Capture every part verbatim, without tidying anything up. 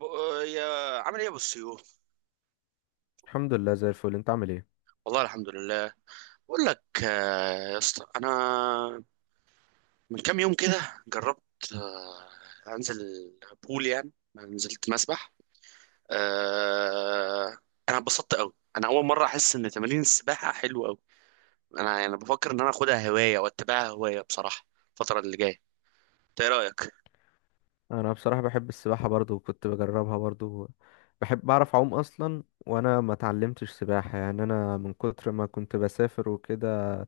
ب- يا عامل ايه يا ابو السيوف. الحمد لله زي الفل، انت عامل ايه؟ والله الحمد لله. بقول لك آه، يا اسطى انا من كام يوم كده جربت، آه، انزل بول، يعني نزلت مسبح. آه، انا اتبسطت قوي، انا اول مره احس ان تمارين السباحه حلوه قوي. انا يعني بفكر ان انا اخدها هوايه واتبعها هوايه بصراحه الفتره اللي جايه. إنت ايه رايك؟ انا بصراحه بحب السباحه برضو وكنت بجربها برضو. بحب بعرف اعوم اصلا، وانا ما اتعلمتش سباحه، يعني انا من كتر ما كنت بسافر وكده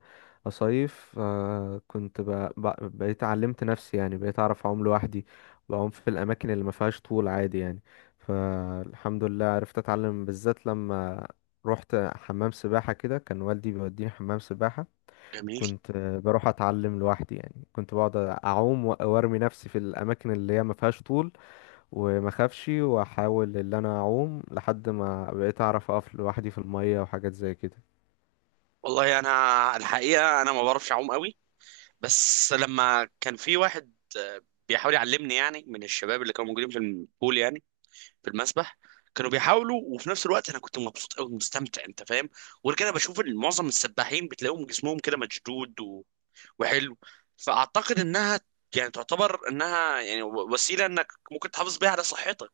اصيف، آه، كنت ب... ب... بقيت علمت نفسي. يعني بقيت اعرف اعوم لوحدي، بعوم في الاماكن اللي ما فيهاش طول عادي يعني. فالحمد لله عرفت اتعلم بالذات لما رحت حمام سباحه كده، كان والدي بيوديني حمام سباحه. جميل. كنت آه، بروح اتعلم لوحدي، يعني كنت بقعد اعوم و- وارمي نفسي في الاماكن اللي هي ما فيهاش طول، وما اخافش واحاول ان انا اعوم لحد ما بقيت اعرف اقف لوحدي في الميه وحاجات زي كده. والله انا الحقيقه انا ما بعرفش اعوم قوي، بس لما كان في واحد آه، بيحاول يعلمني، يعني من الشباب اللي كانوا موجودين في البول، يعني في المسبح، كانوا بيحاولوا، وفي نفس الوقت انا كنت مبسوط قوي، مستمتع، انت فاهم. وغير كده بشوف إن معظم السباحين بتلاقيهم جسمهم كده مشدود و... وحلو، فاعتقد انها يعني تعتبر انها يعني و- وسيله انك ممكن تحافظ بيها على صحتك،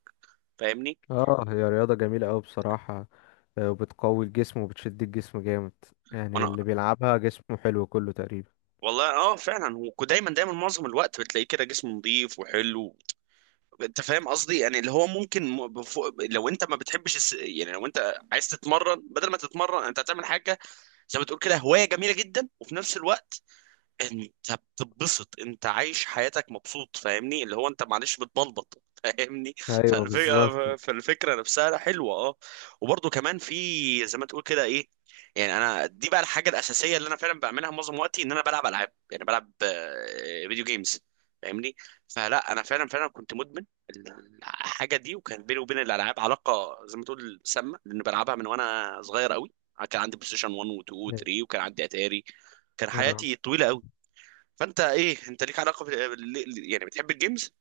فاهمني. اه، هي رياضه جميله قوي بصراحه. آه، وبتقوي الجسم وبتشد الجسم جامد، يعني وانا اللي بيلعبها جسمه حلو كله تقريبا. والله اه فعلا، ودايما دايما معظم الوقت بتلاقيه كده جسم نظيف وحلو. انت فاهم قصدي، يعني اللي هو ممكن م- بفوق لو انت ما بتحبش الس... يعني لو انت عايز تتمرن، بدل ما تتمرن انت هتعمل حاجه زي ما تقول كده هوايه جميله جدا، وفي نفس الوقت انت بتتبسط، انت عايش حياتك مبسوط، فاهمني، اللي هو انت معلش بتبلبط، فاهمني. ايوه بالظبط. فالفكرة فالفكرة نفسها حلوة اه. وبرضه كمان في زي ما تقول كده ايه، يعني انا دي بقى الحاجة الأساسية اللي انا فعلا بعملها معظم وقتي، ان انا بلعب العاب، يعني بلعب آه، فيديو جيمز، فاهمني. فلا انا فعلا فعلا كنت مدمن الحاجة دي، وكان بيني وبين الالعاب علاقة زي ما تقول سامة، لان بلعبها من وانا صغير قوي. كان عندي بلاي ستيشن واحد و2 أيوة. و3، وكان عندي اتاري، كان اه. حياتي طويلة. فانت ايه، انت ليك علاقه بال- ليه- يعني بتحب الجيمز؟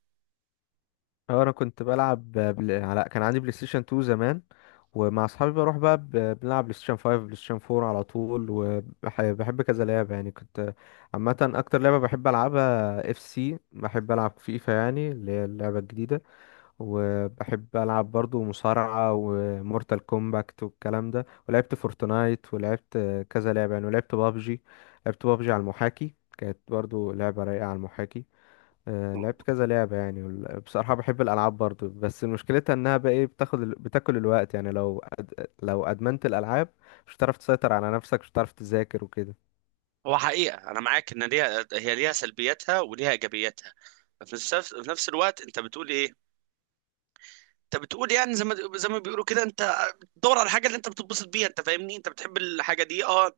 آه، انا كنت بلعب بل... على كان عندي بلاي ستيشن اتنين زمان، ومع اصحابي بروح بقى ب- بنلعب بلاي ستيشن خمسة بلاي ستيشن أربعة على طول، وبحب كذا لعبه يعني. كنت عامه اكتر لعبه بحب العبها اف سي، بحب العب فيفا، يعني اللي هي اللعبه الجديده. وبحب العب برضو مصارعه ومورتال كومباكت والكلام ده، ولعبت فورتنايت ولعبت كذا لعبه يعني، ولعبت بابجي. لعبت بابجي على المحاكي، كانت برضو لعبه رايقه على المحاكي. آه، لعبت كذا لعبة يعني. وال- بصراحة بحب الألعاب برضو، بس مشكلتها إنها بقى إيه، بتاخد ال... بتاكل الوقت. يعني لو أد... لو أدمنت الألعاب مش هتعرف تسيطر على نفسك، مش هتعرف تذاكر وكده. هو حقيقه انا معاك ان ليها، هي ليها سلبياتها وليها ايجابياتها. في نفس في نفس الوقت انت بتقول ايه، انت بتقول يعني زي ما زي ما بيقولوا كده، انت بتدور على الحاجه اللي انت بتتبسط بيها، انت فاهمني، انت بتحب الحاجه دي اه.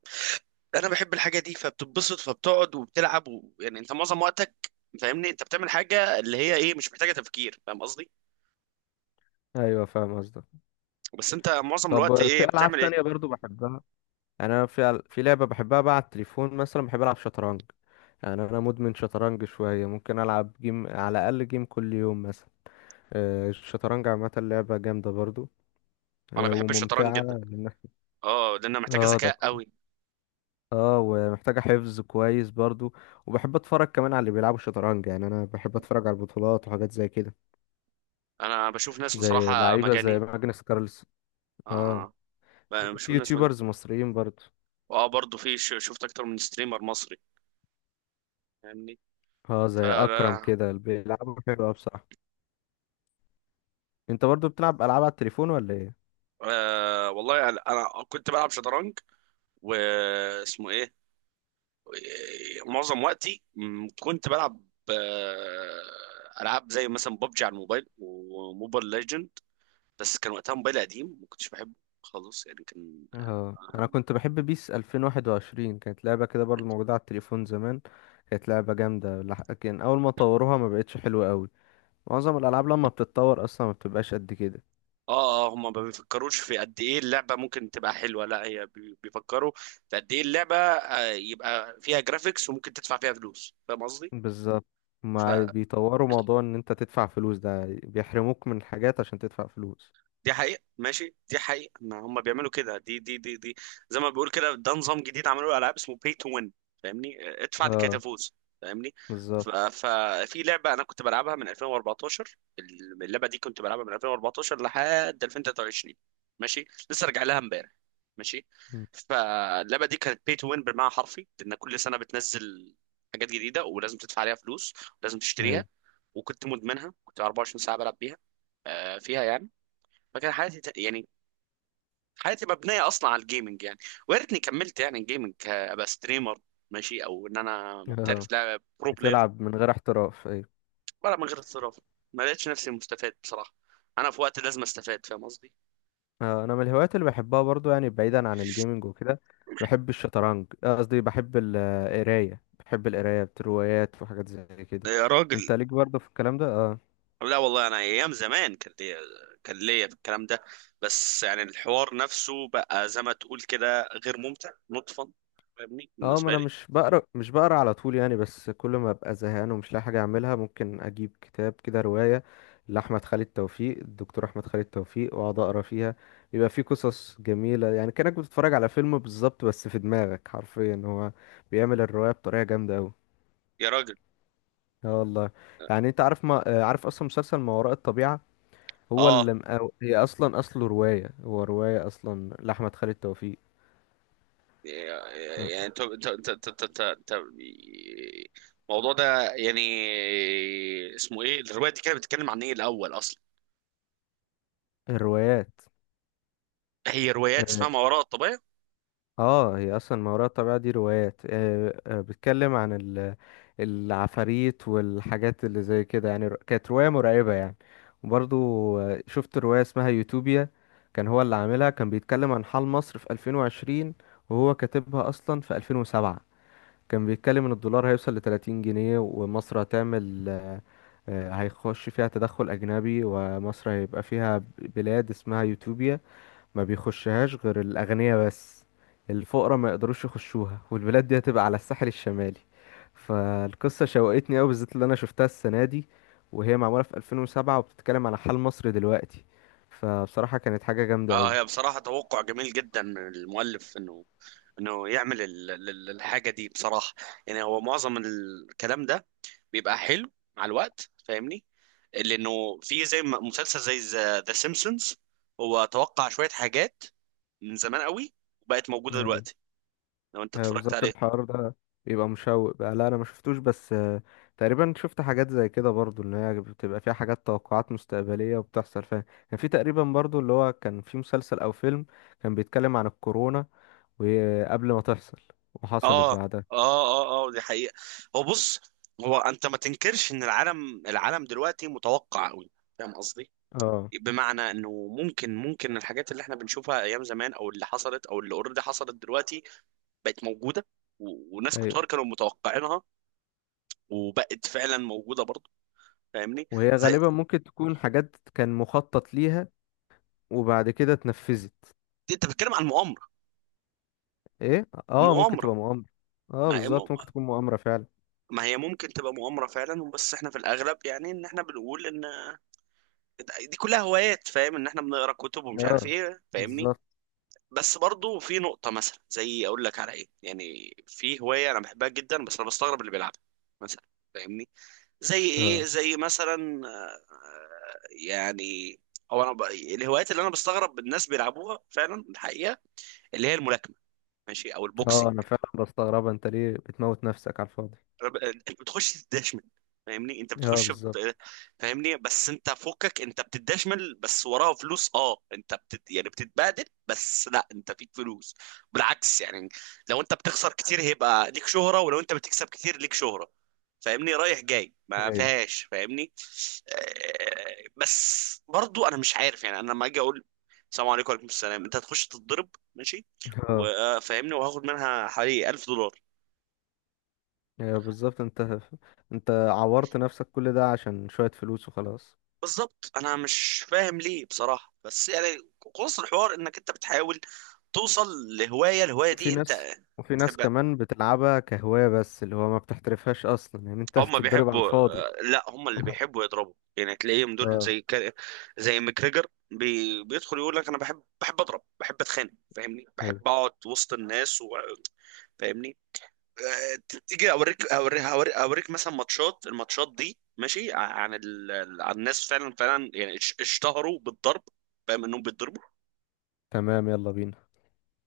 انا بحب الحاجه دي، فبتتبسط، فبتقعد وبتلعب و... يعني انت معظم وقتك فاهمني انت بتعمل حاجه اللي هي ايه مش محتاجه تفكير، فاهم قصدي. أيوة، فاهم قصدك. بس انت معظم الوقت طب في ايه ألعاب بتعمل ايه؟ تانية برضو بحبها، يعني أنا في أل- في لعبة بحبها بقى على التليفون مثلا، بحب ألعب شطرنج. يعني أنا مدمن شطرنج شوية، ممكن ألعب جيم على الأقل، جيم كل يوم مثلا. آه، الشطرنج عامة لعبة جامدة برضو، انا آه، بحب الشطرنج وممتعة. جدا، اه، لانه محتاجه اه ده. ذكاء قوي. اه، ومحتاجة حفظ كويس برضو. وبحب اتفرج كمان على اللي بيلعبوا شطرنج، يعني انا بحب اتفرج على البطولات وحاجات زي كده، انا بشوف ناس زي بصراحه لعيبة زي مجانين. ماجنس كارلس. اه. اه، ب- في بشوف ناس مجانين. يوتيوبرز مصريين برضو. واه برضه في ش- شفت اكتر من ستريمر مصري، فاهمني. اه، زي اكرم فانا كده اللي بيلعبوا حلو أوي بصراحة. انت برضو بتلعب العاب على التليفون ولا ايه؟ آه والله يعني انا كنت بلعب شطرنج، واسمه ايه، معظم وقتي م، كنت بلعب آه، العاب زي مثلا ببجي على الموبايل وموبايل ليجند، بس كان وقتها موبايل قديم ما كنتش بحبه خالص يعني كان. اه، آه، انا كنت بحب بيس ألفين وواحد وعشرين، كانت لعبة كده برضو موجودة على التليفون زمان. كانت لعبة جامدة لح- لكن اول ما طوروها ما بقتش حلوة قوي. معظم الالعاب لما بتتطور اصلا ما بتبقاش قد كده. اه اه هما ما بيفكروش في قد ايه اللعبه ممكن تبقى حلوه، لا هي بي- بيفكروا في قد ايه اللعبه آه، يبقى فيها جرافيكس وممكن تدفع فيها فلوس، فاهم قصدي؟ بالظبط. ما بيطوروا موضوع ان انت تدفع فلوس ده، بيحرموك من حاجات عشان تدفع فلوس. دي حقيقة، ماشي، دي حقيقة، ما هم بيعملوا كده. دي دي دي دي زي ما بيقول كده ده نظام جديد عملوه العاب اسمه pay to win، فاهمني، ادفع لكي اه، تفوز، فاهمني. ف- بالظبط. ففي لعبة انا كنت بلعبها من ألفين وأربعتاشر. اللعبة دي كنت بلعبها من ألفين وأربعتاشر لحد ألفين وتلاتة وعشرين، ماشي، لسه راجع لها امبارح، ماشي. مم. فاللعبة دي كانت pay to win بالمعنى الحرفي، لان كل سنة بتنزل حاجات جديدة ولازم تدفع عليها فلوس، ولازم ايوه. تشتريها. وكنت مدمنها، كنت أربعة وعشرين ساعة بلعب بيها، آه، فيها يعني. فكان حياتي ت- يعني حياتي مبنيه اصلا على الجيمنج يعني، ويا ريتني كملت يعني جيمنج، ك- ابقى ستريمر، ماشي، او ان انا اه، محترف لاعب برو بلاير. بتلعب من غير احتراف، ايوه. ولا من غير احتراف، ما لقيتش نفسي مستفاد بصراحه، انا في وقت لازم استفاد، فاهم قصدي. آه، انا من الهوايات اللي بحبها برضو، يعني بعيدا عن الجيمنج وكده بحب الشطرنج، آه، قصدي بحب ال- آه، القرايه، بحب القرايه روايات وحاجات زي كده. يا انت راجل. ليك برضو في الكلام ده؟ اه. لا والله انا ايام زمان كان ليا، كان ليا في الكلام ده، بس يعني الحوار نفسه بقى زي ما تقول كده غير ممتع نطفا، فاهمني، اه، ما بالنسبه انا لي. مش بقرا مش بقرا على طول يعني، بس كل ما ابقى زهقان ومش لاقي حاجه اعملها ممكن اجيب كتاب كده روايه لاحمد خالد توفيق، الدكتور احمد خالد توفيق، واقعد اقرا فيها. بيبقى فيه قصص جميله يعني، كانك بتتفرج على فيلم بالظبط، بس في دماغك حرفيا هو بيعمل الروايه بطريقه جامده قوي. يا راجل، اه والله. يعني انت عارف، ما آه، عارف اصلا مسلسل ما وراء الطبيعه؟ هو اه. اللي مقاو... هي اصلا اصله روايه، هو روايه اصلا لاحمد خالد توفيق. يعني انت انت انت انت انت- انت- انت- الموضوع ده يعني اسمه ايه؟ الروايه دي كانت بتتكلم عن ايه الاول اصلا؟ فالروايات، هي روايات اسمها ما وراء الطبيعه. اه، هي اصلا ما وراء الطبيعة دي روايات، آه، آه، بتتكلم عن ال- العفاريت والحاجات اللي زي كده، يعني ر- كانت رواية مرعبة يعني. وبرضو آه، شفت رواية اسمها يوتوبيا. كان هو اللي عاملها، كان بيتكلم عن حال مصر في ألفين وعشرين، وهو كاتبها اصلا في ألفين وسبعة. كان بيتكلم ان الدولار هيوصل ل تلاتين جنيه، ومصر هتعمل آه، آه، هيخش فيها تدخل اجنبي، ومصر هيبقى فيها ب- بلاد اسمها يوتوبيا، ما بيخشهاش غير الأغنياء بس. الفقراء ما يقدروش يخشوها، والبلاد دي هتبقى على الساحل الشمالي. فالقصة شوقتني أوي بالذات اللي أنا شفتها السنة دي، وهي معمولة في ألفين وسبعة وبتتكلم على حال مصر دلوقتي. فبصراحة كانت حاجة جامدة اه، أوي. هي بصراحه توقع جميل جدا من المؤلف، انه انه يعمل ال- ال- الحاجه دي بصراحه. يعني هو معظم الكلام ده بيبقى حلو مع الوقت، فاهمني، لانه في زي ما- مسلسل زي ذا سيمبسونز، هو توقع شويه حاجات من زمان قوي وبقت موجوده أيوة. دلوقتي، لو انت هي اتفرجت بالظبط عليها. الحوار ده بيبقى مشوق بقى. لا، أنا ما شفتوش، بس آه، تقريبا شفت حاجات زي كده برضو، إن هي بتبقى فيها حاجات توقعات مستقبلية وبتحصل فيها. كان في تقريبا برضو اللي هو كان في مسلسل أو فيلم، كان بيتكلم عن الكورونا وقبل ما تحصل وحصلت اه اه بعدها. اه اه دي حقيقة. هو بص، هو انت ما تنكرش ان العالم العالم دلوقتي متوقع قوي، فاهم قصدي. اه. بمعنى انه ممكن ممكن الحاجات اللي احنا بنشوفها ايام زمان، او اللي حصلت، او اللي اوريدي حصلت دلوقتي بقت موجودة، و- وناس ايوه. كتار كانوا متوقعينها وبقت فعلا موجودة برضه، فاهمني. وهي زي. غالبا ممكن تكون حاجات كان مخطط ليها، وبعد كده اتنفذت. دي انت بتتكلم عن مؤامرة. ايه، اه ممكن مؤامرة. تبقى مؤامرة. اه ما بالظبط، ممكن تكون مؤامرة فعلا. ما هي ممكن تبقى مؤامرة فعلا، بس احنا في الاغلب يعني ان احنا بنقول ان دي كلها هوايات، فاهم ان احنا بنقرا كتب ومش عارف اه ايه، فاهمني. بالظبط. بس برضو في نقطة، مثلا زي أقول لك على إيه، يعني في هواية أنا بحبها جدا بس أنا بستغرب اللي بيلعبها مثلا، فاهمني، زي إيه، اه، زي مثلا، آه، يعني هو أنا ب... الهوايات اللي أنا بستغرب الناس بيلعبوها فعلا الحقيقة، اللي هي الملاكمة، ماشي، أو اه، البوكسنج. انا فعلا بستغربها، انت ليه بتموت نفسك على الفاضي؟ انت بتخش تدشمل، فاهمني، انت اه، بتخش بالظبط. بت- فاهمني. بس انت فكك، انت بتدشمل بس وراها فلوس، اه انت بتت... يعني بتتبهدل بس، لا انت فيك فلوس، بالعكس يعني. لو انت بتخسر كتير هيبقى ليك شهرة، ولو انت بتكسب كتير ليك شهرة، فاهمني، رايح جاي ما ايوه. فيهاش، فاهمني. آه، بس برضو انا مش عارف، يعني انا لما اجي اقول السلام عليكم وعليكم السلام، انت هتخش تتضرب، ماشي، اه، وفاهمني، وهاخد منها حوالي ألف دولار. ايوه بالظبط، انت انت عورت نفسك كل ده عشان شوية فلوس وخلاص. بالظبط، انا مش فاهم ليه بصراحه، بس يعني خلاص الحوار انك انت بتحاول توصل لهوايه، الهوايه وفي دي انت ناس، وفي ناس تحبها. كمان بتلعبها كهواية، بس اللي هو ما بتحترفهاش أصلا، يعني أنت هم بتتضرب على بيحبوا، الفاضي. لا هم اللي بيحبوا يضربوا، يعني تلاقيهم دول اه. زي كا- زي ماكريجر بي... بيدخل يقول لك انا بحب بحب اضرب، بحب اتخانق، فاهمني، ايوه. بحب اقعد وسط الناس و... فاهمني. آه، تيجي اوريك اوريك هوريك اوريك مثلا ماتشات الماتشات دي ماشي عن ال... عن الناس فعلا فعلا يعني اش- اشتهروا بالضرب، فاهم انهم بيتضربوا. تمام، يلا بينا.